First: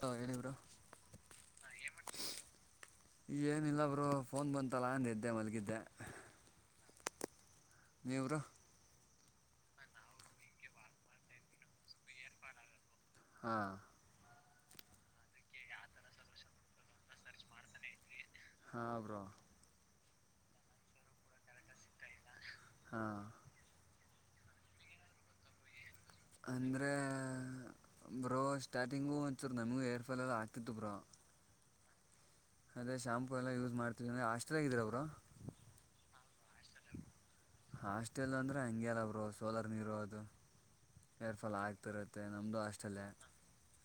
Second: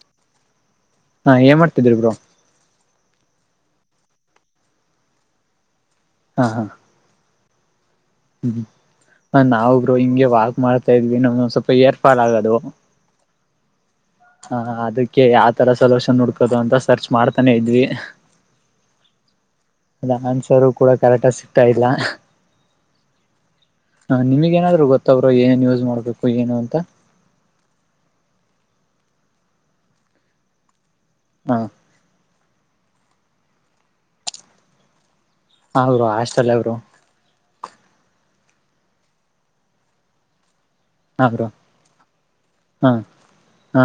ಹ ಹೇಳಿ ಬ್ರ ಹಾ ಏನ್ ಮಾಡ್ತಿದ್ರಿ ಬ್ರೋ ಏನಿಲ್ಲಬ್ರು ಫೋನ್ ಬಂತಲ್ಲ ಅಂದದ್ದೆ ಮಲಗಿದ್ದೆ ಹಾ ಹಾ ನೆವರು ಹ ನಾಬ್ರು ಹಿಂಗೆ ವಾಕ್ ಮಾಡ್ತಾ ಇದ್ವಿ ನಮ ಸ್ವಲ್ಪ ಏರ್ ಫಾಲ್ ಆಗೋದು ಹಾಂ ಹ ಅದಕ್ಕೆ ಯಾವತರ ಸೊಲ್ಯೂಷನ್ ಹುಡ್ಕೋದು ಅಂತ ಸರ್ಚ್ ಮಾಡ್ತಾನೆ ಇದ್ವಿ ಹಾ ಬ್ರೋ ಅ ಆನ್ಸರು ಕೂಡ ಕರೆಕ್ಟ್ಗ ಸಿಗ್ತಾ ಇಲ್ಲ ಹಾ ಹ ನಿಮ್ಗ ನಾದ್ರು ಗೊತ್ತಬ್ರು ಏನ್ ಯೂಸ್ ಮಾಡ್ಬೇಕು ಏನು ಅಂತ ಅಂದ್ರೆ ಬ್ರೋ ಸ್ಟಾರ್ಟ್ ತೆಂಗು ಒಂಚ್ರ್ ನಮಗೂ ರ್ ಫಲ್ಲ್ಲ ಆಗ್ತಿತ್ತು ಬರ ಹಾ ಅದೇ ಶಂಪು ಎಲ್ಲ ಯೂಸ್ ಮಾಡ್ತವಿ ಅಷ್ಟದಾಗ ಇದೀರ ಅವರು ಹರು ಅಷ್ಟಲ್ಲ ಅವರು ಹಾಸ್ಟೆಲ್ ಅಂದ್ರೆ ಹಂಗಗೆಲ್ಲ ಅವರು ಸೋಲರ್ ನೀರು ಅದು ಹಾ ಬ್ರೋ ಏರ್ಫಾಲ್ ಆಗ್ತಿರುತ್ತೆ ನಮ್ಮದುೂ ಹಾ ಅಷ್ಟಲ್ಲೇ ಹಾ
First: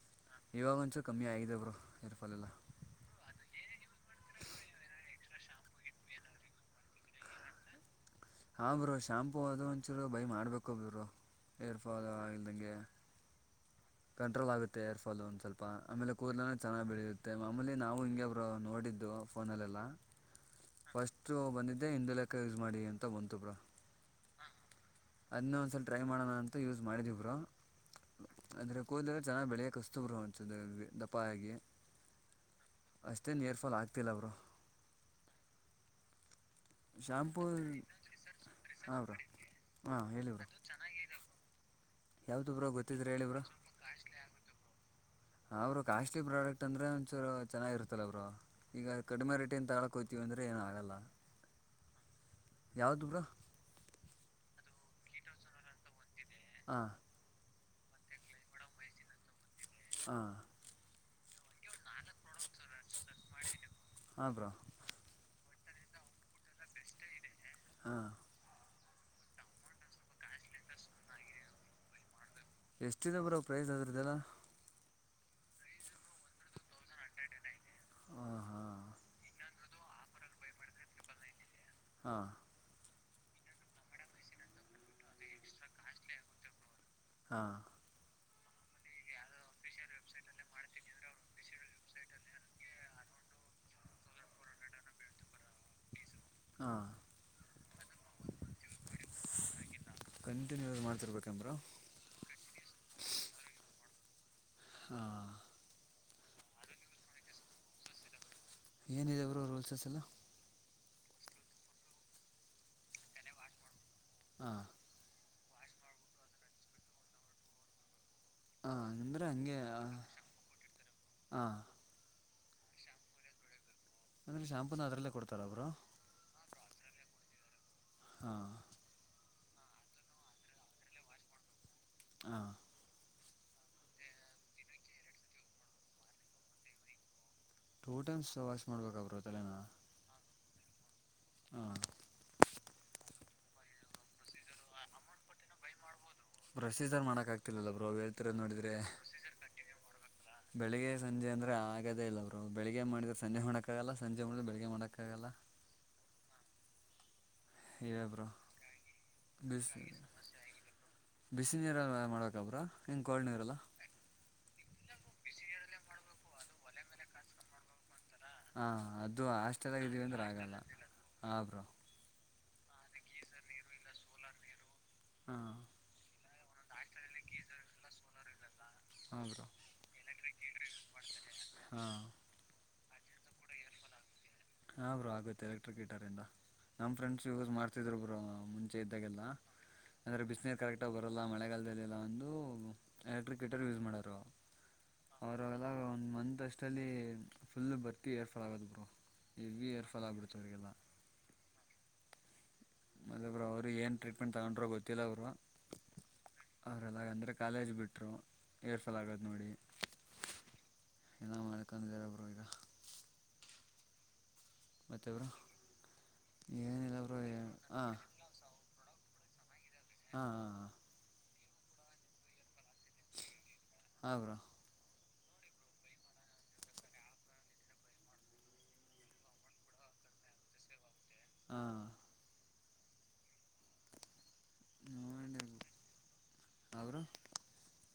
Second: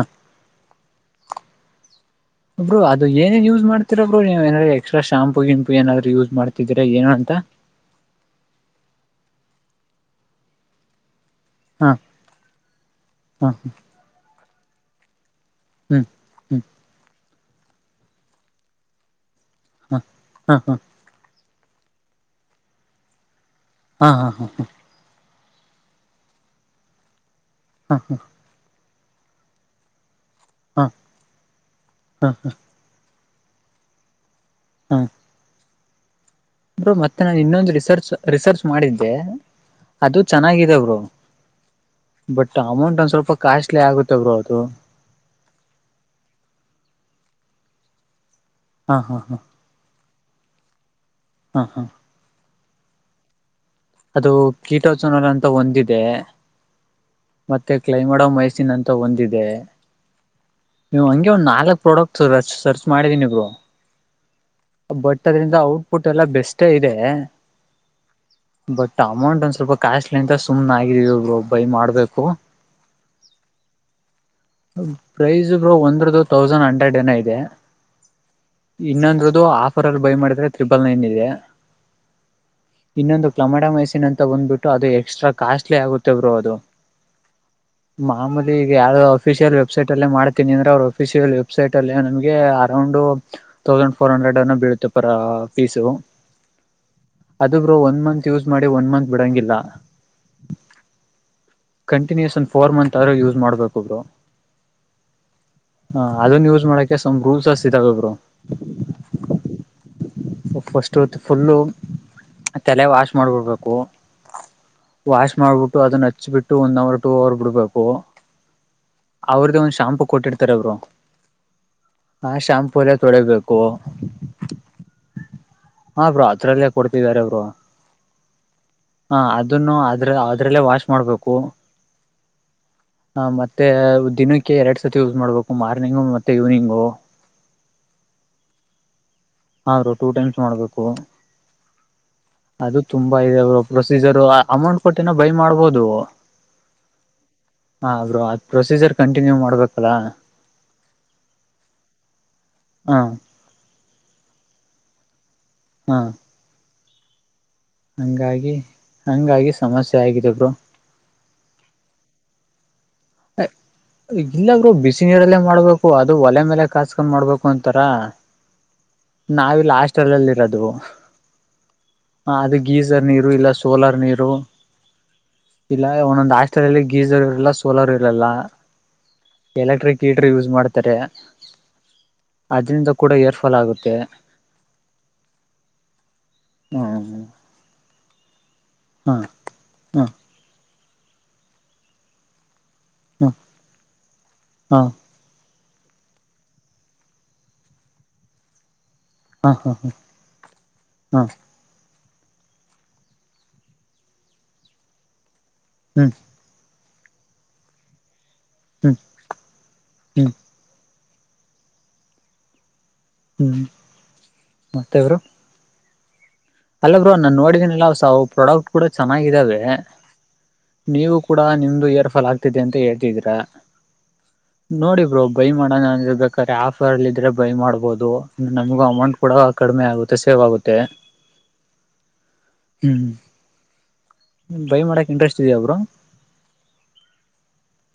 ಇವಾಗೊಂಚು ಕಮ್ಮಿ ಆಗಿದರುರ್ಪ ಬ್ರರು ಅದು ಏನೇ ಯೂಸ್ ಮಾಡ್ತಿರಬ್ರು ನೀವ ಏನಾರ ಎಕ್ಸ್ಟ್ರಾ ಶಾಂಪು ಶಂಪು ಏನಾದ್ರು ಯೂಸ್ ಮಾಡ್ತಿದೀರಾ ಏನು ಅಂತ ಹ ಹಾ ಬರು ಶಾಂಪೂ ಅದು ಒಂಚೂರು ಬೈ ಮಾಡ್ಬೇಕು ಬರು ಏರ್ ಹಾ ಫಾಲು ಆಗಿಲ್ದಂಗೆ ಹಾ ಕಂಟ್ರೋಲ್ ಆಗುತ್ತೆ ಏರ್ ಫಾಲು ಒಂದು ಸ್ವಲ್ಪ ಪ್ಪಾ ಹ್ಮ್ ಆಮೇಲೆ ಕೂದಲ ಹ್ಮ್ ಚೆನ್ನಾಗಿ ಬೆಳೆಯುತ್ತೆ ಮಮೇಲಿ ನಾವು ಹಿಂಗಗೆ ಒಬ್ ನೋಡಿದ್ದು ಫೋನಲ್ಲೆಲ್ಲ ಹಾ ಹಾ ಫಸ್ಟು ಬಂದಿದ್ದೆ ಇಂದುಲೇಖ ಯೂಸ್ ಮಾಡಿ ಅಂತ ಬಂತು ಬ್ರೋ ಹಾ ಹಾ ಹಾ ಹಾ ಅದನ್ನ ಒಂದ್ಸಲ್ ಟ್ರೈ ಮಾಡೋಣ ಅಂತ ಯೂಸ್ ಮಾಡಿದವರು ಹಾ ಹಾ ಅಂದ್ರೆ ಕೂದಲ ಚೆನ್ನಾಗಿ ಬೆಳೆಯ ಕಸ್ತರು ಅಂ ದಪ್ಪ ಆಅಷ್ಟೇ ಹಾ ಮತ್ತೇನು ಏರ್ಫಲ್ ಆಗ್ತಿಲ್ಲ ಅವರು ಹಾ ಬರು ಮತ್ತೆ ನಾನು ಶಾಂಪೂ ಇನ್ನೊಂದು ರಿಸರ್ಚ್ ರಿಸರ್ಚ್ ಹಾಂ ಮಾಡಿದ್ದೆ ಬ್ರೋ ಹಾಂ ಅದು ಹೇಳಿ ಬ್ರೋ ಚೆನ್ನಾಗಿದವರು ಯಾವುದು ಬಟ್ ಬ್ರೋ ಅಮೌಂಟ್ ಗೊತ್ತಿದ್ರೆ ಒಂದ್ ಹೇಳಿ ಸ್ವಲ್ಪ ಬ್ರೋ ಕಾಸ್ಟ್ಲಿ ಆಗುತ್ತ ಬ್ರೋ ಅದು ಹ ಅವರು ಕಾಸ್ಟ್ಲಿ ಪ್ರಾಡಕ್ಟ್ ಅಂದ್ರೆ ಒಂಚೂರು ಚೆನ್ನಾಗಿರುತ್ತಲ್ಲ ಅವರು ಹಾ ಈಗ ಹಾ ಕಡಿಮೆ ಹಾ ರೇಟಿದ ತ ಕೋತೀವಿ ಅಂದ್ರೆ ಏನ ಆಗಲ್ಲ ಹಾ ಹಾ ಯಾವ್ದ ಬರ ಅದು ಕೀಟಚನ ಅಂತ ಒಂದಿದೆ ಹ ಮತ್ತೆ ಕ್ಲೈಮಡ್ ಮೈಸನ್ ಅಂತ ಒಂದಿದೆ ಹ ನೀವು ಹಂಗೆ ಒಂದು ನಾಲ್ಕಕ್ ಪ್ರಾಡಕ್ಟ್ ಸರ್ಚ್ ಮಾಡಿದೀನಿರು ಹಾ ಬ್ರೋ ಬಟ್ ಅದ್ರಂದ ಔಟ್ಪುಟ್ ಎಲ್ಲ ಬೆಸ್ಟ್ ಇದೆ ಹಾ ಬಟ್ ಅಮೌಂಟ್ ಒಂದ ಸ್ವಲ್ಪ ಕ್ಯಾಶ್ಲಿಂತ ಸುಮ್ನೆ ಆಗಿದೀವಿ ಒಬ್ರು ಬೈ ಮಾಡ್ಬೇಕು ಎಷ್ಟಿದ ಬರ ಪ್ರೈಸ್ ಅದ್ರದ್ದಲ್ಲ ಪ್ರೈಸ್ ಬ ಒಂದ್ರದ್ದ ತೌಸಂಡ್ ಹಂಡ್ರೆಡ್ ನ ಇದೆ ಹಾಂ ಹಾಂ ಇನ್ನೊಂದ್ರದ್ದ ಇದು ಆಫರ್ ಅಲ್ಲಿ ಬೈ ಮಾಡಿದ್ರೆ ತ್್ರಿಬಲ್ ನೈನ್ ಇದೆ ಹಾ ಇನ್ನೊಂದು ಕ್ಲಮಡ ಮೈಸನ್ ಅಂತ ಬಂದ್ಬಿಟ್ಟು ಅದು ಎಕ್ಸ್ಟ್ರಾ ಕಾಸ್ಟ್ಲಿ ಆಗುತ್ತೇ ಬರು ಅದು ಹಾ ಆಮಲಿ ಈಗ ಯಾರೋ ಅಫಿಷಿಯಲ್ ವೆಬ್ಸೈಟ್ ಅ ಮಾಡ್ತೀನಿ ಅಂದ್ರೆ ಅವ್ರರುಫಿಷಿಯಲ್ ವೆಬ್ಸೈಟ್ ಅಲ್ಲಿ ನಮಗೆ ಅರೌಂಡ್ ತೌಸಂಡ್ ಫೋರ್ ಹಂಡ್ರೆಡ್ ಅನ್ನು ಬೀಳುತ್ತೆ ಪರ ಫೀಸು ಹಾಂ ಅದುಬ್ರು ಒನ್ ಮಂತ್ ಯೂಸ್ ಮಾಡಿ ಒನ್ ಮಂತ್ ಬಿಡಂಗಿಲ್ಲ ಕಂಟಿನ್ಯೂ ಆಗಿ ಮಾಡ್ತಿರ್ಬೇಕೇನು bro continuous one four month ಆದ ಯೂಸ್ ಮಾಡ್ಬೇಕುೊಬ್ರು ಹಾ ಹಾ ಅದನ್ ಯೂಸ್ ಮಾಡಕೆ ರೂಲ್ಸ್ಸ್ ಇದಾಗಬ್ರು ಏನಿದೆ ಅವರು ರೂಲ್ಸಸ್ ಎಲ್ಲ ಫಸ್ಟು ಫುಲ್ಲು ತಲೆ ವಾಶ್ ಮಾಡಿಬಿಡ್ಬೇಕು ಹಾ ವಾ್ಮಾಡಬಿಟ್ಟು ಅದನ್ನ ಹಚ್ಬಿಟ್ಟು ಒಂದ್ ಅವರ್ ಟು ಅವರ್ ಬಿಡ್ಬೇಕು ಹಾ ಅಂದ್ರೆ ಹಂಗೆ ಅವ್ರದ್ದೇ ಒಂದ್ ಶಾಂಪೂ ಹಾ ಹಾ ಶಾಂಪೂರ ತೊಳಿಬೇಕು ಅಂದ್ರೆ ಶ ಹಾ ಬ್ರರು ಅತ್ರರಲ್ಲಯ ಕೊಡ್ತಿದಿದ್ದಾರೆ ಬರು ಹಾ ಹ ಅದನ್ನು ಅ್ರ ಅದ್ರಲ್ಲೇ ವಾಶ್ ಮಾಡ್ಬೇಕು ಹಾ ಹ ಮತ್ತೆ ದಿನಕ್ಕೆ ಎರಡ್ ಸತಿ ಯೂಸ್ ಮಾಡ್ಬೇಕು ಮಾರ್ನಿಂಗು ಮತ್ತೆ ಈವ್ನಿಂಗು ಟೂ ಟೈಮ್ಸ್ ವಾಸ್ ಬೇಕ ಅವ್ರರು ಅಲ್ಲ ನ ಆ ಬ್ರೋ ಟೂ ಟೈಮ್ಸ್ ಮಾಡ್ಬೇಕು ಹಾಂ ಅದು ತು ರು ಪ್ರೊಸೀಜರ್ ಅಮೌಂಟ್ ಕೊಟ್ಟನ ಬೈ ಮಾಡ್ಬೋದು ಬ್ರಸೀ ಸರ್ ಮಾಡಕ್ ಆಗ್ತಿಲಲ್ಲ ಬ್ರೋ ಹಾ ಹೇಳ್ತಿರೋ ಅದ್ ನೋಡಿದ್ರೆ ಪ್ರೊಸೀಜರ್ ಕಂಟಿನ್ಯೂ ಮಾಡ್ಬೇಕಲ್ಲ ಬೆಳಿಗ್ಗೆ ಸಂಜೆ ಅಂದ್ರೆ ಆಗದೇ ಇಲ್ಲರು ಬೆಳಿಗ್ಗೆ ಹ ಮಾಡಿದ್ರೆ ಸಂಜೆ ಹೊಣಕ್ ಗಲ್ಲ ಸಂಜೆ ಮಾಡಿದ್ರೆ ಬೆಳಗ್ಗೆ ಮಾಡಕ್ಕಾಗಲ್ಲ ಹಾ ಇವೇ ಬ್ರೋ ಹಂಗಾಗಿ ಹಂಗಾಗಿ ಬಿಸಿ ಸಮಸ್ಯೆ ಆಗಿದೆ ಬ್ರೋ ಬಿಸಿ ನೀರ ಮಾಡ್ಬೇಕ ಬ್ರೋ ಹಿಂಗೆ ಕೋಲ್ಡ್ ಹ ನೀರಲ್ಲ ಈ ಗಿಲ್ಲಾಗ್ರ ಬಿಸಿ ನೀರಲ್ಲೇ ಮಾಡ್ಬೇಕು ಅದು ಒಲೆ ಮೇಲೆ ಕಾಸ್ಕೊಂಡ ಮಾಡ್ಬೇಕು ಅಂತಾರ ಹಾ ಅದು ನಾವಿಲ್ಲಿ ಆಷ್ಟದಾಗ ಇದಿದ್ದೀವಿ ಹಾಸ್ಟೆಲ್ ಅಂದ್ರೆ ಅಲ್ಲಿ ಆಗಲ್ಲ ಹಬ್ರು ಹ ಅದು ಗೀಸರ್ ನೀರು ಇಲ್ಲ ಸೋಲಾರ್ ನೀರು ಹಾಂ ಇಲ್ಲ ಒಂದೊಂದ ಆಸ್ ರಲ್ಲಿ ಗೀಸರ್ ಇರಲ್ಲ ಸೋಲಾರ್ ಇರಲ್ಲ ಹಾ ಬ್ರೋ ಎಲೆಕ್ಟ್ರಿಕ್ ಹೀಟರ್ ಯೂಸ್ ಮಾಡ್ತಾರೆ ಹಾ ಅದರಿಂದ ಕೂಡ ಏರ್ ಫಾಲ್ ಆಗುತ್ತೆ ಹಾ ಬ್ರರು ಆಗುತ್ತೆ ಎಲೆಕ್ಟ್ರಿಕ್ ಹೀಟರ್ ಇಂದ ನಮ್ಮ ಹ್ಮ್ ಫ್ರೆಂಡ್ಸ್ ಯೂಸ್ ಮಾಡ್ತಿದ್ರು ಬ್ರರು ಚೇ ಹ್ಮ ಇದ್ದಾಗೆಲ್ಲ ಹ್ಮ ಅಂದರೆ ಬಿಸ್ನೆನೀರು ಕರೆಕ್ಟಾಗಿ ಬರೋಲ್ಲ ಮಳೆಗಾಲದದಲ್ಲಿಲ್ಲ ಒಂದು ಹ್ಮ ಎಲೆಕ್ಟ್ರಿಕೇಟರ್ ಯೂಸ್ ಮಾಡರು ಹಾ ಲ್ಲ ಒಂದು ಮಂತ್ ಅಷ್ಟಲ್ಲಿ ಫುಲ್ ಬರ್ತಿ ಇಏರ್ ಫಾಲ್ ಆಗೋದು ಬರು ಇ ಭ ಏರ್ಫಾಲ್ ಆಗ್ಬಿಡ್ತ ಅವರಿಗೆಲ್ಲ ಹಾ ಮತ್ತಬ್ರು ಅವ್ರು ಏನು ಟ್ರೀಟ್ಮೆಂಟ್ ತಗೊಂಡ್ರೋ ಗೊತ್ತಿಲ್ಲ ಅವರು ಹ್ಮ್ ಅವರೆಲ್ಲ ಅಂದರೆ ಕಾಲೇಜ್ ಬಿಟ್ಟರು ಹ್ಮ್ ಏರ್ಫಾಲ್ ಆಗೋದು ನೋಡಿ ಹ್ಮ್ ಎಲ್ಲ ಅಕ್ಕಾ ಜೇರ ಬುರ ಇದಾ ಹ್ಮ್ ಮತ್ತೆ ಬ್ರೋ ಅಲ್ಲ ಬ್ರೋ ನಾನ ನೋಡಿದೀನಲ್ಲ ಹಾಂ ಪ್ರಾಡಕ್ಟ್ ಕೂಡ ಚೆನ್ನಾಗಿದಾವೆ ಹಾಂ ಹಾಂ ನೀವು ಕೂಡ ನಿಮ್ದು ಹೆರ್ ಫಾಲ್ ಆಗ್ತಿದೆ ಅಂತ ಹೇಳ್ತಿದ್ರ ಹಾಂ ಬ್ರೋ ನೋಡಿ ಬ್ರೋ ಬೈ ಮಾಡೋಣ ಬೇಕಾದ್ರೆ ಆಫರ್ ಅಲ್ಲಿ ಇದ್ರೆ ಬೈ ಮಾಡ್ಬಹುದು ನಮಗೂ ಅಮೌಂಟ್ ಕೂಡ ಕಡಿಮೆ ಆಗುತ್ತೆ ಸೇ ಆಗುತ್ತೆ ಹಾಂ ಹ್ಮ್ ಹ್ಮ ಬೈ ಮಾಡಕ್ ಇಂಟ್ರೆಸ್ಟ್ ನೋಡಿ ಇದೆಯ ಬ್ರೋ ಹಾಂ ಬ್ರೋ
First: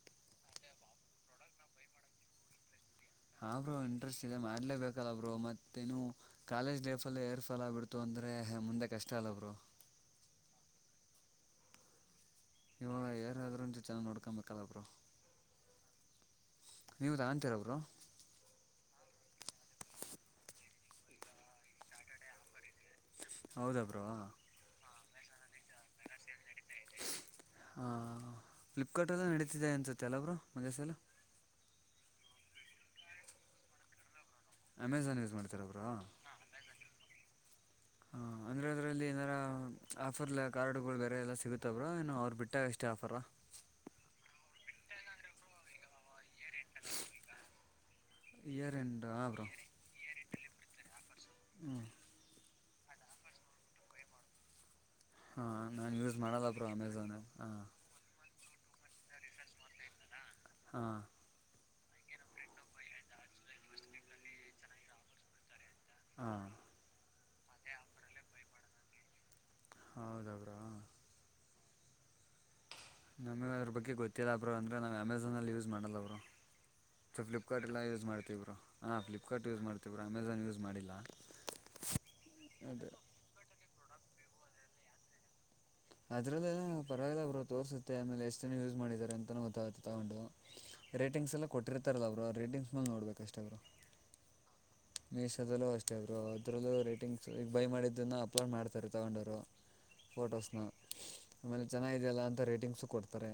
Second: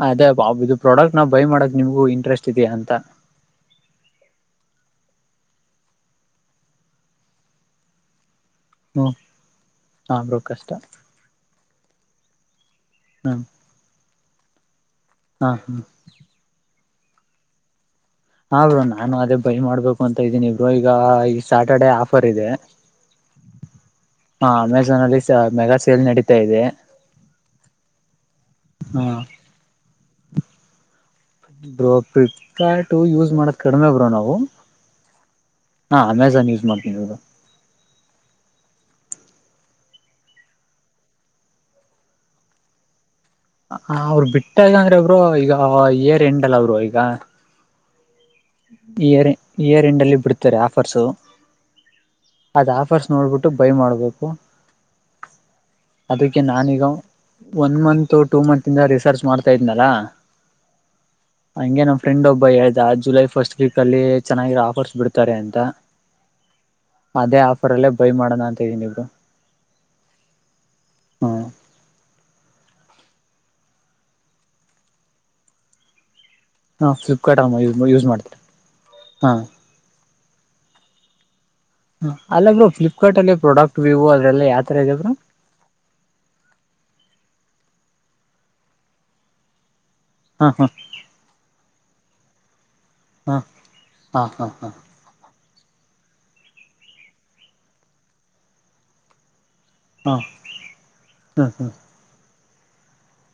ಅದೇ ಇದು ಪ್ರಾಡಕ್ಟ್ ನ ಬೈ ಮಾಡಕ್ ನಿಮ್ಗೂ ಇಂಟ್ರೆಸ್ಟ್ ಇದೆಯಾ ಅಂತ ಹ್ರರು ಇಂಟ್ರೆಸ್ಟ್ ಇದೆ ಮಾಡ್ಲೇಬೇಕಲ್ಲಬ್ರು ಮತ್ತೇನು ಕಾಲೇಜ್ ಲೈಫ ಅಲ್ಲ ಏರ್ ಫಲ ಆಬ ಬಿಡ್ತು ಅಂತ ಅ ಮುಂದೆ ಕಷ್ಟ ಹ್ಮ್ ಅಲ್ಲ ಬ್ರೋ ಹಾ ಬ್ರೋ ಕಷ್ಟ ಇವಾಗ ಹ್ಮ ಏನಾದರೂ ಅಂತ ನೋಡ್ಕೊಬೇಕಲ್ಲ ಬ್ರೋ ಹಾ ಹ್ಮ ನೀವು ತಗೋನ್ತೀರ ಬ್ರೋ ಹ ಬ್ರರು ನಾನು ಅದೇ ಬೈ ಮಾಡ್ಬೇಕು ಅಂತ ಇದ್ದೀನಿ ಇ್ರರು ಈಗ ಈ ಸ್ಯಾಟರ್ಡೇ ಆಫರ್ ಇದೆ ಹೌದ ಬ್ರೋ ಅಮೆಝಾನ್ ಅಲ್ಲಿ ಮೆಗಾ ಸೇಲ್ ನಡತ ಹಾ ಹ ಫ್ಲಿಪ್ಕಾರ್ಟ್ ಎಲ್ಲ ನಡೀತಿದೆ ಅನ್ಸುತ್ತೆ ಎಲ್ಲಬ್ರು ಮಜಸ ಎಲ್ಲ ಬ್ರೋ ಫ್ಲಿಪ್ಕಾರ್ಟ್ ಯೂಸ್ ಮಾಡದ ಕಡಿಮೆ ಬ್ರೋ ನಾವು [inaudible] ಹಾ ಅಮೆಝಾನ್ ಯೂಸ್ ಮಾಡ್ತನಿ ಬ್ರೋ ಹಾ ಅಂದ್ರೆ ಅದ್ರಲ್ಲಿ ಏನಾರ ಆಫರ್ಲ್ಲ ಕಾರ್ಡ್ಗಳು ಬೇರೆ ಎಲ್ಲ ಸಿಗುತ್ತವ್ರ ಏನೋ ಅವ್ರು ಬಿಟ್ಟಾಗ ಅಷ್ಟೇ ಆಫರ ಹ ಅವರು ಬಿಟ್ಟಾಗಂದ್ರೆ ಒಬ್ರು ಈಗ ಏರ್ ಹೆಂಡಲ್ಲ ಅವರು ಈಗ ಇಯರ್ ಎಂಡ್ ಹಾಂ ಇಯರ್ ಬ್ರೋ ಇಯರ್ ಎಂಡಲ್ಲಿ ಬಿಡ್ತಾರೆ ಆಫರ್ಸು ಹ್ಞೂ ಅದ ಆಫರ್ಸ್ ನೋಡ್ಬಿಟ್ಟು ಬೈ ಮಾಡ್ಬೇಕು ಹಾ ನಾನ್ ಯೂಸ್ ಅದಕ್ಕೆ ಮಾಡಲ್ಲ ಬ್ರೋ ಅಮೆಝಾನ್ ಹ ಇನ್ನ ರಿಸರ್ಚ್ ಮಾಡ್ತಾ ಇದ್ನಲ್ಲಾ. ಹ್ಞಾ. ಹಂಗೆ ನಮ್ಮ ಫ್ರೆಂಡ್ ಒಬ್ಬ ಹೇಳ್ದ ಜುಲೈ ಫಸ್ಟ್ ವೀಕ್ ಅಲ್ಲಿ ಚೆನ್ನಾಗಿರ ಆಫರ್ಸ್ ಬಿಡ್ತಾರೆ ಅಂತ. ಹಾಂ ಅದೇ ಆಫರ್ ಅಲ್ಲೇ ಬೈ ಮಾಡೋಣ ಅಂತ ಇದೀನಿ ಬ್ರೋ. ಹೌದ ಬ್ರಾ ಹುಂ. ನಮಗ ಅದ್ರ ಬಗ್ಗೆ ಗೊತ್ತಿಲ್ಲ ಬ್ರು ಅಂದ್ರ ನಾ ಅಮೆಝನ್ ಅಲ್ಲಿ ಯೂಸ್ ಮಾಡಲ್ಲ ಬ್ರೋ. ಹಾ ಫ್ಲಿಪ್ಕಾರ್ಟ್ ಅಮ್ಮ ಫ್ಲಿಪ್ಕಾರ್ಟ ಎಲ್ಲ ಯೂಸ್ ಮಾಡ್ತಿ ಮಾಡ್ತಾರೆ ಬ್ರು ಹ್ಞಾ ಹಾ ಫ್ಲಿಪ್ಕಾರ್ಟ್ ಯೂಸ್ ಮಾಡ್ತತಿವ ಅಮೆಝಾನ್ ಯೂಸ್ ಮಾಡಿಲ್ಲ. ಅಲ್ಲಬ್ರ ಅದೇ ಫ್ಲಿಪ್ಕಾರ್ಟ್ ಅಲ್ಲಿ ಪ್ರಾಡಕ್ಟ್ ವಿವ್ ಅದೆಲ್ಲ ಯಾತರಗೆ ಬ್ರೋ. ಅದ್ರಲ್ಲ ಪರವಾಗಿಲ್ಲ ಬ್ರು ತೋರ್ಸುತ್ತೆ ಆಮೇಲೆ ಎಷ್ಟ ಜನ ಯೂಸ್ ಮಾಡಿದ್ದಾರೆ ಅಂತಾನ ಗೊತ್ತಾಗತ್ತೆ. ತಗೊಂಡು ಹಾ ರೇಟಿಂಗ್ಸ್ ಎಲ್ಲ ಕೊಟ್ಟಿರ್ತಾರಲ್ಲ ಬ್ರೋ ರೇಟಿಂಗ್ಸ್. ಮೇಲೆ ಹ್ಮ ಹ್ಞಾ ಹ್ಞಾ ಹ್ಞಾ. ಮಿಶೋದಲ್ಲೂ ಅಷ್ಟೇ ಬ್ರೋ ಅದ್ರಲ್ಲೂ ರೇಟಿಂಗ್ಸ್ ಈಗ ಬೈ ಮಾಡಿದ್ದನ್ನ ಅಪ್ಲೋಡ್ ಮಾಡ್ತಾರೆ ತೊಗೊಂಡೋರು. ಹಾ ಫೋಟೋಸ್ನ ಹಾ ಆಮೇಲೆ ಹಾ ಹ್ಮ್ ಚೆನ್ನಾಗಿದೆಯಲ್ಲ ಅಂತ ರೇಟಿಂಗ್ಸು ಕೊಡ್ತಾರೆ.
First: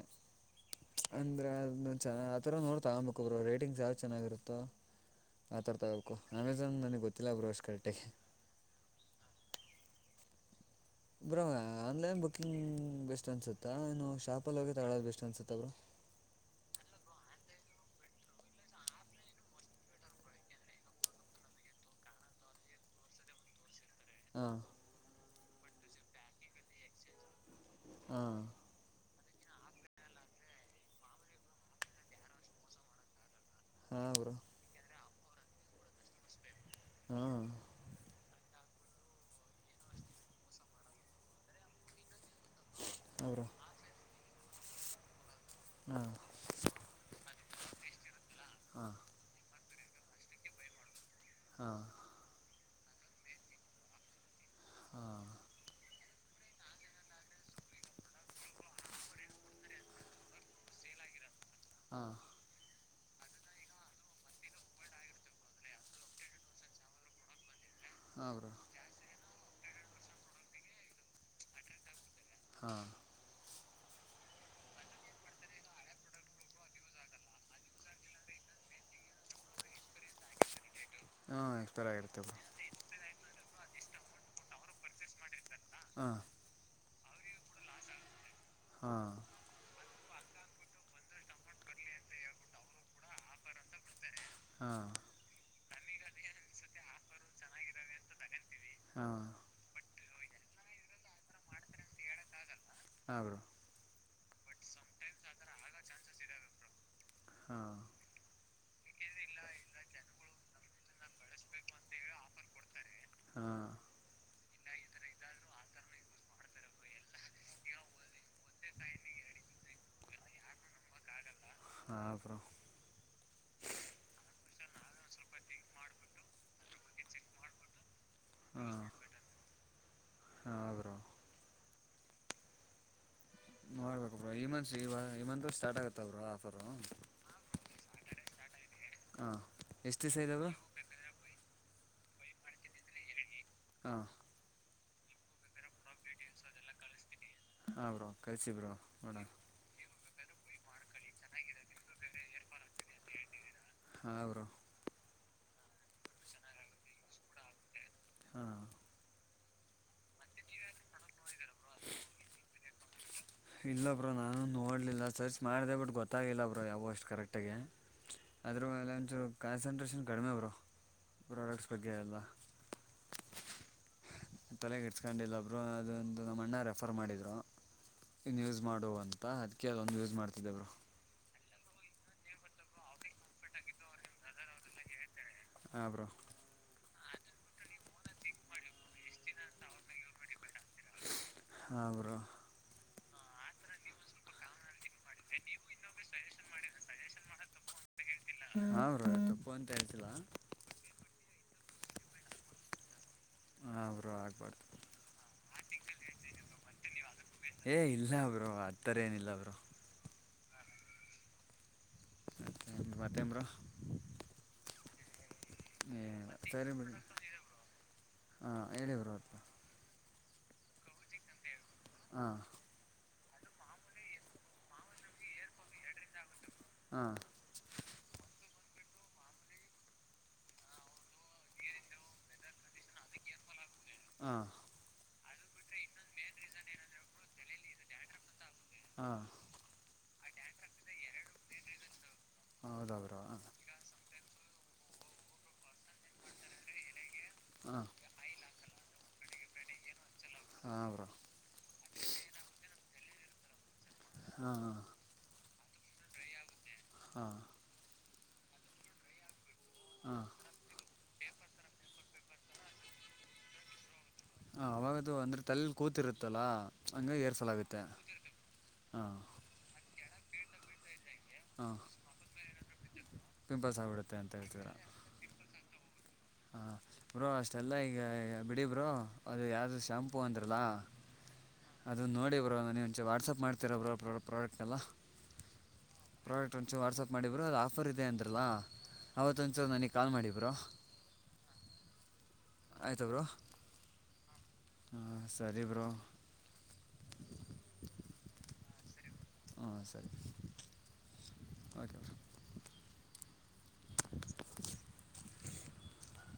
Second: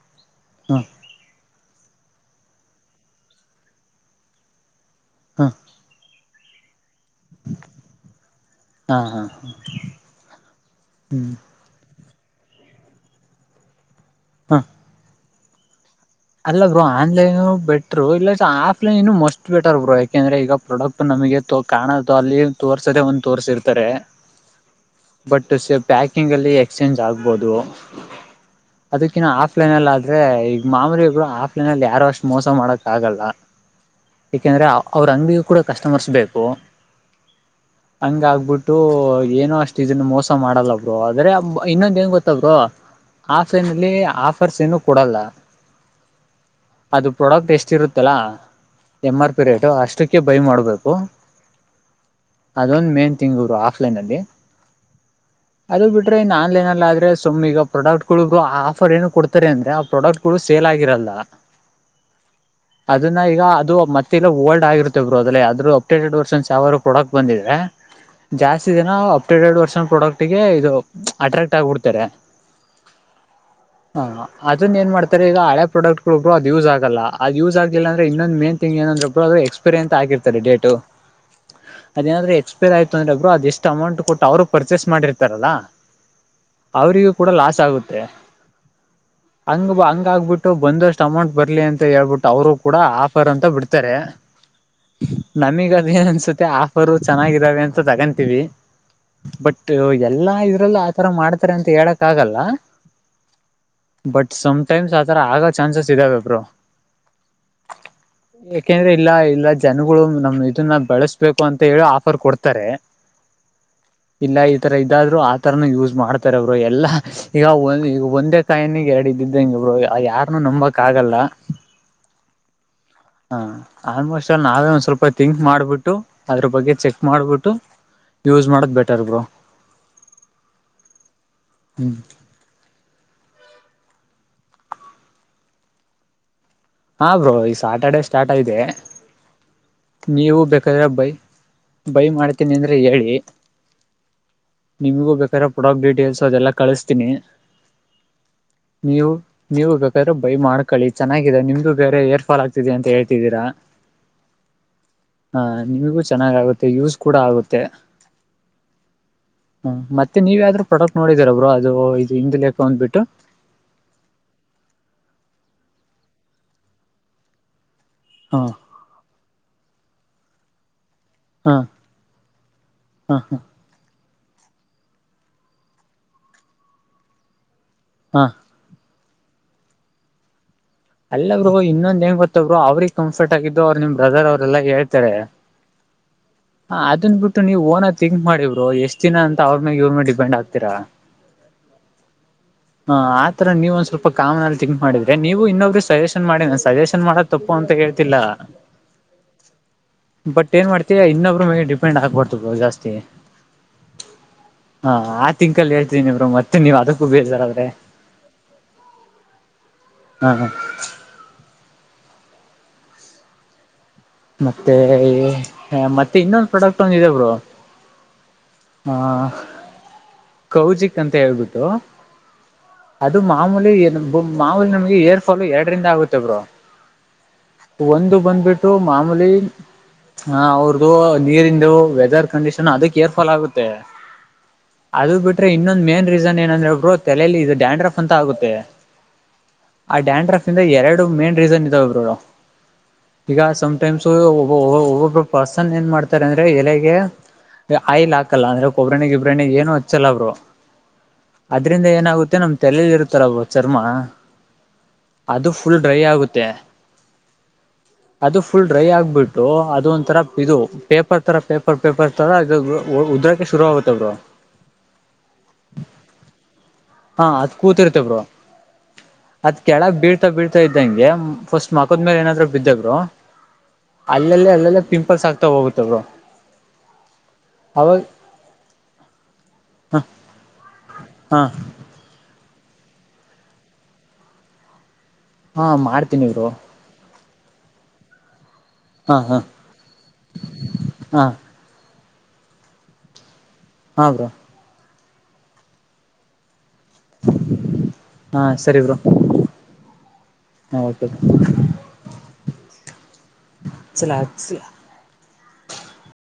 ಹ್ಮ್ ಹ್ಮ್ ಅಂದ್ರೆ ಅದ ಚ ಆಥರ ನೋಡ್ ತುಗೊಂನ್ಬೇಕು ಬ್ರ ರೇಟಿಂಗ್ಸ್ ಯಾವ್ದ ಚೆನ್ನಾಗಿರುತ್ತೋ. ಹ್ಮ್ ಆ ಥರ ತಗಬೇಕು ಅಮೆಜಾನ್ ನನಗ ಗೊತ್ತಿಲ್ಲ ಬ್ರ ಅಷ್ಟ ಕರೆಕ್ಟ್ ಆಗಿ ಹಾ ಹಾ ಹ್ಮ್ ಬ್ರೋ ಆನ್ಲೈನ್ ಬುಕಿಂಗ್ ಬೆಸ್ಟ್ ಅನ್ಸುತ್ತಾ ಏನು ಹಾ ಶಾಪಲ್ಲಿ ಹೋಗಿ ತಗೊಳ್ಳ ಬೆಸ್ಟ್ ಅನ್ಸ ತರು ಅಲ್ಲ ಬ್ರೋ ಆನ್ಲೈನು ಬೆಟ್ರು ಇಲ್ಲ ಆಫ್ಲೈನ್ ಮಸ್ತ ಬೆಟರ್ ಬ್ರೋ ಯಾಕೆಂದ್ರೆ ಈಗ ಪ್ರಾಡಕ್ಟ್ ನಗೆ ತೋ ಕಾಣ ತೊ ಅಲ್ಲಿ ತೋರ್ಸದೆೇ ಒಂದ ತೋರ್ಸಿರ್ತಾರೆ. ಹಾ ಬಟ್ ಸ ಪ್ಯಾಕಿಂಗ್ ಅಲ್ಲಿ ಎಕ್ಸ್ಚೇಂಜ್ ಆಗ್ಬದು ಹಾಂ ಅದಕಿ ಹಾಸ ಆಫ್ಲೈನ್ ಅಲ್ಲ ಆದ್ರೆ ಈಗ ಮಾಮೂಲಿ ಬ್ರೋ ಆಫ್ಲೈನ್ ಅಲ್ಲಿ ಯಾರು ಅಷ್ಟು ಮೋಸ ಮಾಡಕ ಆಗಲ್ಲ. ಹಾಂ ಬ್ರೋ ಏಕೆಂದ್ರ ಅವ್ರ ಅಂಗಿಗೂ ಕೂಡ ಕಸ್ಟಮರ್ಸ್ ಬೇಕು. ಹಾಂ ಅಂಗ ಆಗ್ಬಿಟ್ ಟು ಏನೋ ಅಷ್ಟ ಇದನ್ನ ಮೋಸ ಮಾಡಲ್ಲ ಬ್ರೋ ಆದ್ರೆ ಇನ್ನೊಂದ ಏನ್ ಗೊ ತ್ತ ಬ್ರೋ ಹಾಂ ಬ್ರೋ ಆಪೈನ್ ಅಲ್ಲಿ ಆಫರ್ಸ್ ಏನು ಕೊಡಲ್ಲ. ಹ್ಮ. ಅದು ಪ್ರೊಡಕ್ಟ್ ಎಷ್ಟ ಇರುತ್ತಲ್ಲ ಹಾಂ ಎಂ ಆರ್ ಪಿ ರೇ ಅಷ್ಟಕ್ಕೆ ಬೈ ಮಾಡ್ಬೇಕು. ಹಾ ಅದೊಂದ ಮೇನ್ ತಿಂಗ್ ರು ಆಫ್ಲೈನ್ ಅಲ್ಲಿ ಹಾಂ ಅದು ಬಿಟ್ರೆ ಇನ್ನ ಆನ್ಲೈನ್ ಅಲ್ಲಿ ಆದ್ರ ಸುಮ್ ಈಗ ಪ್ರಾಡಕ್ಟ್ಗಳಗು ಆಫರ್ ಏನು ಕೊಡ್ತಾರೆ ಅಂದ್ರೆ ಆ ಪ್ರಾಡಕ್ಟ್ ಗಳು ಸೇಲ್ ಆಗಿರಲ್ ತಾ ಹ ಅದನ್ನ ಈಗ ಅದು ಮತ್ತೆಲ್ಲ ಓಲ್ಡ್ ಆಗರುತ್ತೆ ಬ್ರೋ ಅದರು ಅಪ್ಡೇಟೆಡ್ ವರ್ಷನ್ಸ್ ಯಾವಾರೂ ಪ್ರಾಡಕ್ಟ್ ಬಂದಿದ್ರೆ ಹಾಂ ಬ್ರೋ ಜಾಸ್ತಿ ದಿನ ಅಪ್ಡೇಟೆಡ್ ವರ್ಷನ್ ಪ್ರಾಡಕ್ಟ್ ಗೆ ಇದು ಅಟ್ರಾಕ್ಟ್ ಆಗ್ಬಿಡ್ತಾರೆ. ಹಾ ಹಾ ಅದನ್ನ ಏನ್ ಮಾಡ್ತಾರೆ ಈಗ ಹಳೆ ಪ್ರಾಡಕ್ಟ್ ಬ್ರು ಅದು ಯೂಸ್ ಆಗಲ್ಲ ಅದು ಯೂಸ್ ಆಗಲಿಲ್ಲ ಅಂದ್ರ ಇನೊಂದ ಮೇನ್ ತಿಂಗ ಏನದ್ರ ಬ್ರ ಎಕ್ಸ್ಪರಿ ಅಂತ ಹಾಕಿರ್ತಾರೆ ಡೇಟ್. ಹಾಂ ಎಕ್ಸ್ಪೈರ್ ಆಗಿರುತ್ತೆ ಬ್ರೋ ಅದೇನಾದ್ರೆ ಎಕ್ಸ್ಪೈರ್ ಆಯ್ತು ಅಂದ್ರೆ ಒಬ್ರು ಅದ ಎಷ್ಟ್ ಅಮೌಂಟ್ ಕೊಟ್ಟು ಅವರು ಪರ್ಚೇಸ್ ಮಾಡಿರ್ತಾರಲ್ಲಾ. ಹಾ ಅವರಿಗೂ ಕೂಡ ಲಾಸ್ ಆಗುತ್ತೆ ಹಾಂ ಹಂಗ ಬಾ ಹಂಗ ಆಗ್ಬಿಟ್ಟು ಬಂದಷ್ಟ ಅಮೌಂಟ್ ಬರ್ಲಿ ಅಂತ ಹೇಳ್ಬಿಟ್ಟು ಅವರು ಕೂಡ ಆಫರ್ ಅಂತ ಬಿಡ್ತಾರೆ ಹಾಂ ನಮಗ ಏನ್ ಅನ್ಸುತ್ತೆ ಆಫರ್ ಚೆನ್ನಾಗಿದ್ದಾವೆ ಅಂತ ತಗೊಂತೀವಿ ಹಾಂ ಬಟ್ ಎಲ್ಲಾ ಇದ್ರಲ್ಲ ಆತರ ಮಾಡ್ತಾರೆ ಅಂತ ಹೇಳಕ ಆಗಲ್ಲ. ಹಾ ಬ್ರೋ. ಬಟ್ ಸಮಟೈಮ್ಸ್ ಆತರ ಆಗ ಚಾನ್ಸಸ್ ಇದಾವೆ ಬ್ರೋ. ಹಾ ಯಾಕೆಂದ್ರೆ ಇಲ್ಲ ಇಲ್ಲ ಜನಗಳು ನಮ್ ಇದನ್ನ ಬೆಳಸ್ಬೇಕು ಅಂತ ಹೇಳಿ ಆಫರ್ ಕೊಡ್ತಾರೆ ಹಾ ಇಲ್ಲ ಈ ತರ ಇದಾದ್ರು ಆತರನ ಯೂಸ್ ಮಾಡ್ತಾರೆ ಅವರು ಎಲ್ಲ ಈಗ ಈ ಒಂದೇ ಕಾಯನಿಗೆ ಎರಡ ಇದಿದ್ದ ಹಂಗಿಬ್ರು ಯಾರನುೂ ನಂಬಕ್ಕ್ಕಗಲ್ಲ ಹಾಂ ಬ್ರೋ ಹ ಆಲ್ಮೋಸ್ಟ್ ನಾವೇ ಒಂದ್ ಸ್ವಲ್ಪ ತಿಿಂಕ್ ಮಾಡ್ಬಿಟ್ಟು ಅದ್ರ ಬಗ್ಗೆ ಚೆಕ್ ಮಾಡ್ಬಿಟ್ಟು ಯೂಸ್ ಮಾಡೋದ ಬೆಟರ್ ಬ್ರೋ ಹ ಆಗರ ಹೂ ನೋಡ್ಬೇಕ ಬ್ರೋ ಈ ಮಂತ್ ಈ ಈ ಮಂತ್ ಸ್ಟಾರ್ಟ್ ಆಗತ್ತವ್ರಾ ಹಾ ಬ್ರೋ ಈ ಸಾಟಿಯಾರ್ಡೇ ಸ್ಟಾರ್ಟ್ ಆಗಿದೆ ಹಾಂ ಎಷ್ಟು ದಿವಸ ಇದೆ ನೀವು ಬ್ರೋ ಬೇಕಾದ್ರೆ ಬೈ ಬೈ ಮಾಡ್ತೀನಿ ಅಂದ್ರೆ ಹೇಳಿ ಹಾ ನಿಮಗೂ ಬೇಕಾದಾರ ಪ್ರೊಡಾಕ್ಟ್ ಡೀಟೇಲ್ಸ್ ಅದೆಲ್ಲ ಕಳ್ತೀನಿ ಹಾ ಬ್ರೋ ಕಳ್ಿಸಿ ಬ್ರೋ ಬೋಡ ಬೇರ ಬೈ ಮಾಡ್ಕೊಳ್ಳಿ ಚೆನ್ನಾಗಿದೆ ನಿಮ್ದಗ ಬೇರೆ ಏರ್ಫಾಲ್ ಆಗ್ತಿದೆ ಅಂತ ಹೇಳ್ತಿದ್ದೀರಾ ಹೌರು ಹಾ ನಿಮಗೂ ಚೆನ್ನಾಗ್ ಆಗುತ್ತೆ ಯೂಸ್ ಕೂಡ ಆಗುತ್ತೆ ಹಾ ಹೂ ಮತ್ತೆ ನೀವ ಯಾವ್ದ್ರು ಪ್ರೊಡಕ್ಟ್ ನೋಡಿದೀರಬ್್ರರು ಅದು ಇದು ಹಿಂದ ಲೆಕ್ಕ ಅಂದ್ಬಿಟ್ಟು ಇಲ್ಲ ಬ್ರೋ ನಾನು ನೋಡ್ಲಿಲ್ಲ ಸರ್ಚ್ ಮಾಡಿದೆ ಬಟ್ ಗೊತ್ತಾಗಿಲ್ಲ ಬ್ರೋ ಯಾವೋ ಅಷ್ಟು ಕರೆಕ್ಟಗೆ ಹ ಅದ್ರಲ್ಲ ಒಂಚರು ಕಾನ್ಸನ್ಟ್ರೇಷನ್ ಕಡಿಮೆ ಅವರು ಹ ಪ್ರೋಡಕ್ಟ್ಸ್ ಬಗ್ಗೆಗೆ ಇಲ್ಲ ಹ ಹ ತಲೆಗಿಟ್ಸ್ಕೊಂಡಿಲ್ಲೊಬ್ರು ಅದೊಂದು ನಮ್ಮ ಅಣ್ಣ ರೆಫರ್ ಮಾಡ್ಿದರು ಹ ಇನ್ ಯೂಸ್ ಮಾಡುವ ಅಂತ ಅದಕ್ಕೆ ಅದೊಂದು ಯೂಸ್ ಮಾಡ್ತಿದವರು ಇಲ್ಲಬ್ರು ಇನ್ನೊಂದ ಹೆಂಗ ಬರ್ತ್ತಬ್ರು ಅವ್ರಿಗ್ ಕಂಫರ್ಟ್ ಆಗಿದ್ದು ಅವ್ ನಿಮ್ ಬ್ರದರ್ ಅವ್ರೆಲ್ಲ ಹೇಳ್ತಾರೆ ಆಬ್ರೋ ಹ ಅದನ್ ಬಿಟ್ಟು ನೀವು ಓನ ತಿಂಕ್ ಮಾಡಿದ್ರು ಎಷ್ಟ್ ದಿನ ಅಂತ ಅವ್ರ ಮಾಗ ಇವ್ರ ಮೇಲೆ ಡಿಪೆಂಡ್ ಆಗ್ತಾರಾ ಹಾಗಬರು ಹ ಆತರ ನೀವು ಒಂದ್ ಸ್ವಲ್ಪ ಕಾಮನಲ್ಲಿ ಥಿಂಕ್ ಮಾಡಿದ್ರೆ ನೀವು ಇನ್ನೊ ಸಜೆಷನ್ ಮಾಡಿ ಸಜೆಷನ್ ಮಾಡೋ ತಪ್ಪು ಅಂತ ಹೇಳಿ ಹ್ರ ತಪ್ಪು ಅಂತ ಹೇಳ್ತಲ ಒಬ್ಬರು ಮೇಲೆ ಡಿಪೆಂಡ್ ಆಗ್ಬರ್ದು ಬ್ರೋ ಜಾಸ್ತಿ ಹಾಂ ಬ್ರೋ ಆಗ್ಬಾರ್ದು ಹಾ ಆ ತಿಂಕಲ್ಲಿ ಹೇಳ್ತೀನಿ ಬ್ರೋ ಮತ್ತೆ ನೀವ್ ಅದಕ್ಕೂ ಬೇಜಾರ್ ಆದ್ರೆ ಸರೇನಿಲ್ಲ ಅವರುೋ ಬಟೆಮರ ಮತ್ತೆ ಹ ಮತ್ತೆ ಇನ್ನೊಂದು ಸರಿ ಪ್ರಾಡಕ್ಟ್ ಬಿಡಿ ಒಂದಿದೆ ಬ್ರೋ ಹಾಂ ಹೇಳಿ ಹಾ ಬ್ರೋ ಅದು ಕೌಜಿಕ್ ಅಂತ ಹೇಳ್ಬಿಟ್ಟು ಹ ಅದು ಮಾಮೂಲಿ ಮಾಮೂಲಿ ನಮ್ಗೆ ಏರ್ ಫಾಲ್ ಎರಡರಿಂದ ಆಗುತ್ತೆ ಬ್ರೋ ಹಾಂ ಒಂದು ಬಂದ್ಬಿಟ್ಟು ಮಾಮೂಲಿ ಹಾ ಅವ್ರದು ನೀರಿಂದು ವೆದರ್ ಕಂಡೀಷನ್ ಅದು ಕೇರ್ಫಾಲ್ ಆಗುತ್ತೆ ಹಾ ಅದು ಬಿಟ್ರೆ ಇನ್ನೊಂದು ಮೇನ್ ರೀಸನ್ ಏನಂದ್ರೆಬ್ರೋ ತಲೆಲ್ಲಿ ಇದು ಡ್ಯಾಂಡ್ರಫ್ ಅಂತ ಆಗುತ್ತೆ ಹಾ ಡ್ಯಾನ್ಫ್ ಇಂದ ಎರಡು ಮೇನ್ ರೀಸನ್ ಇದಾವೆ ಬ್ರೋ ಹೌದಾ ಬ್ರೋ ಈಗ ಹಾಂ ಸಮ್ಟೈಮ್ಸ್ ಒಬ್ಬೊಬ್ಬರು ಪರ್ಸನ್ ಏನ್ ಮಾಡ್ತಾರೆ ಅಂದ್ರೆ ಎಲೆಗೆ ಹಾಂ ಆಯಿಲ್ ಹಾಕಲ್ಲ ಅಂದ್ರೆ ಒಬ್ರನಗ ಇಬ್ರನಿ ಏನು ಹಚ್ಚಲ್ಲಬ್ರೋ ಹಾಂ ಬ್ರೋ ಅದ್ರಿಂದ ಏನಾಗುತ್ತೆ ನಮ್ ತಲೇಲಿ ಇರು ರ ಚರ್ಮ ಹಾ ಅದು ಫುಲ್ ಡ್ರೈ ಆಗುತ್ತೆ ಹಾ ಅದು ಫುಲ್ ಡ್ರೈ ಆಗ್ಬಿಟ್ಟು ಅದು ಒಂಥರ ಹಾಂ ಇದು ಪೇಪರ್ ತರ ಪೇಪರ್ ಪೇಪರ್ ತರ ಇ ಉದ್ರಕೆ ಶುರು ಆಗುತ್ತೆ ಅವರು ಹ ಅವಾಗದು ಅಂದ್ರೆ ತಲೆ ಕೂತಿರುತ್ತಲಾ ಹಾ ಅದ್ ಕೂತಿರ್ತೇಬರು ಹಾಂ ಅದ್ ಕೆಳಗ್ ಬೀಳ್ತಾ ಬೀಳ್ತಾ ಇದ್ದಂಗೆ ಫಸ್ಟ್ ಹಾಂ ಮಗದ ಮೇಲೆ ಏನಾದ್ೂ ಬಿದ್ದವರು ಪಿಂಪಲ್ಸ್ ಆಗಿಬಿಡುತ್ತೆ ಅಂತ ಅಲ್ಲಲ್ಲಿ ಹೇಳ್ತೀರಾ ಅಲ್ಲೆಲ್ಲ ಪಿಂಪಲ್ಸ್ ಆಗ್ತಾ ಹೋಗುತ್ತವರು ಬೋ ಅಷ್ಟೆಲ್ಲ ಈಗ ಬಿಡಿ ಬ್ರೋ ಅದು ಯಾವು್ದ ಹ ಶಾಂಪೂ ಅಂದ್ರಲ್ಲ ಹಾ ಅದು ನೋಡಿ ಬ್ರರು ನೀ ಮುಂಚೆ ವಾಟ್ಸಆಪ್ ಮಾಡ್ತಿರಬ್ ಪ್ರಾಡಕ್ಟ್ ಎಲ್ಲ ಹಾ ಮಾಡ್ತೀನಿ ಇವರು ಮಾಡ್ರು ಅದು ಆಫರ್ ಇದೆ ಅಂದ್ರಲ್ಲ ಹಾ ಹಾ ಅವವತ್ತೊಂದಸರು ನನಗ್ ಕಾಲ್ ಮಾಡಬ್ರಾ ಹಾ ಆಯ್ತ ಬರು ಹ್ರಾ ಸರಿೇ ಬ್ರೋ ಹಾ ಸರಿ ಬರು ಹಾಂ ಸರಿ ಬ್ರೋ ಓಕೆ ಮ ಚಲ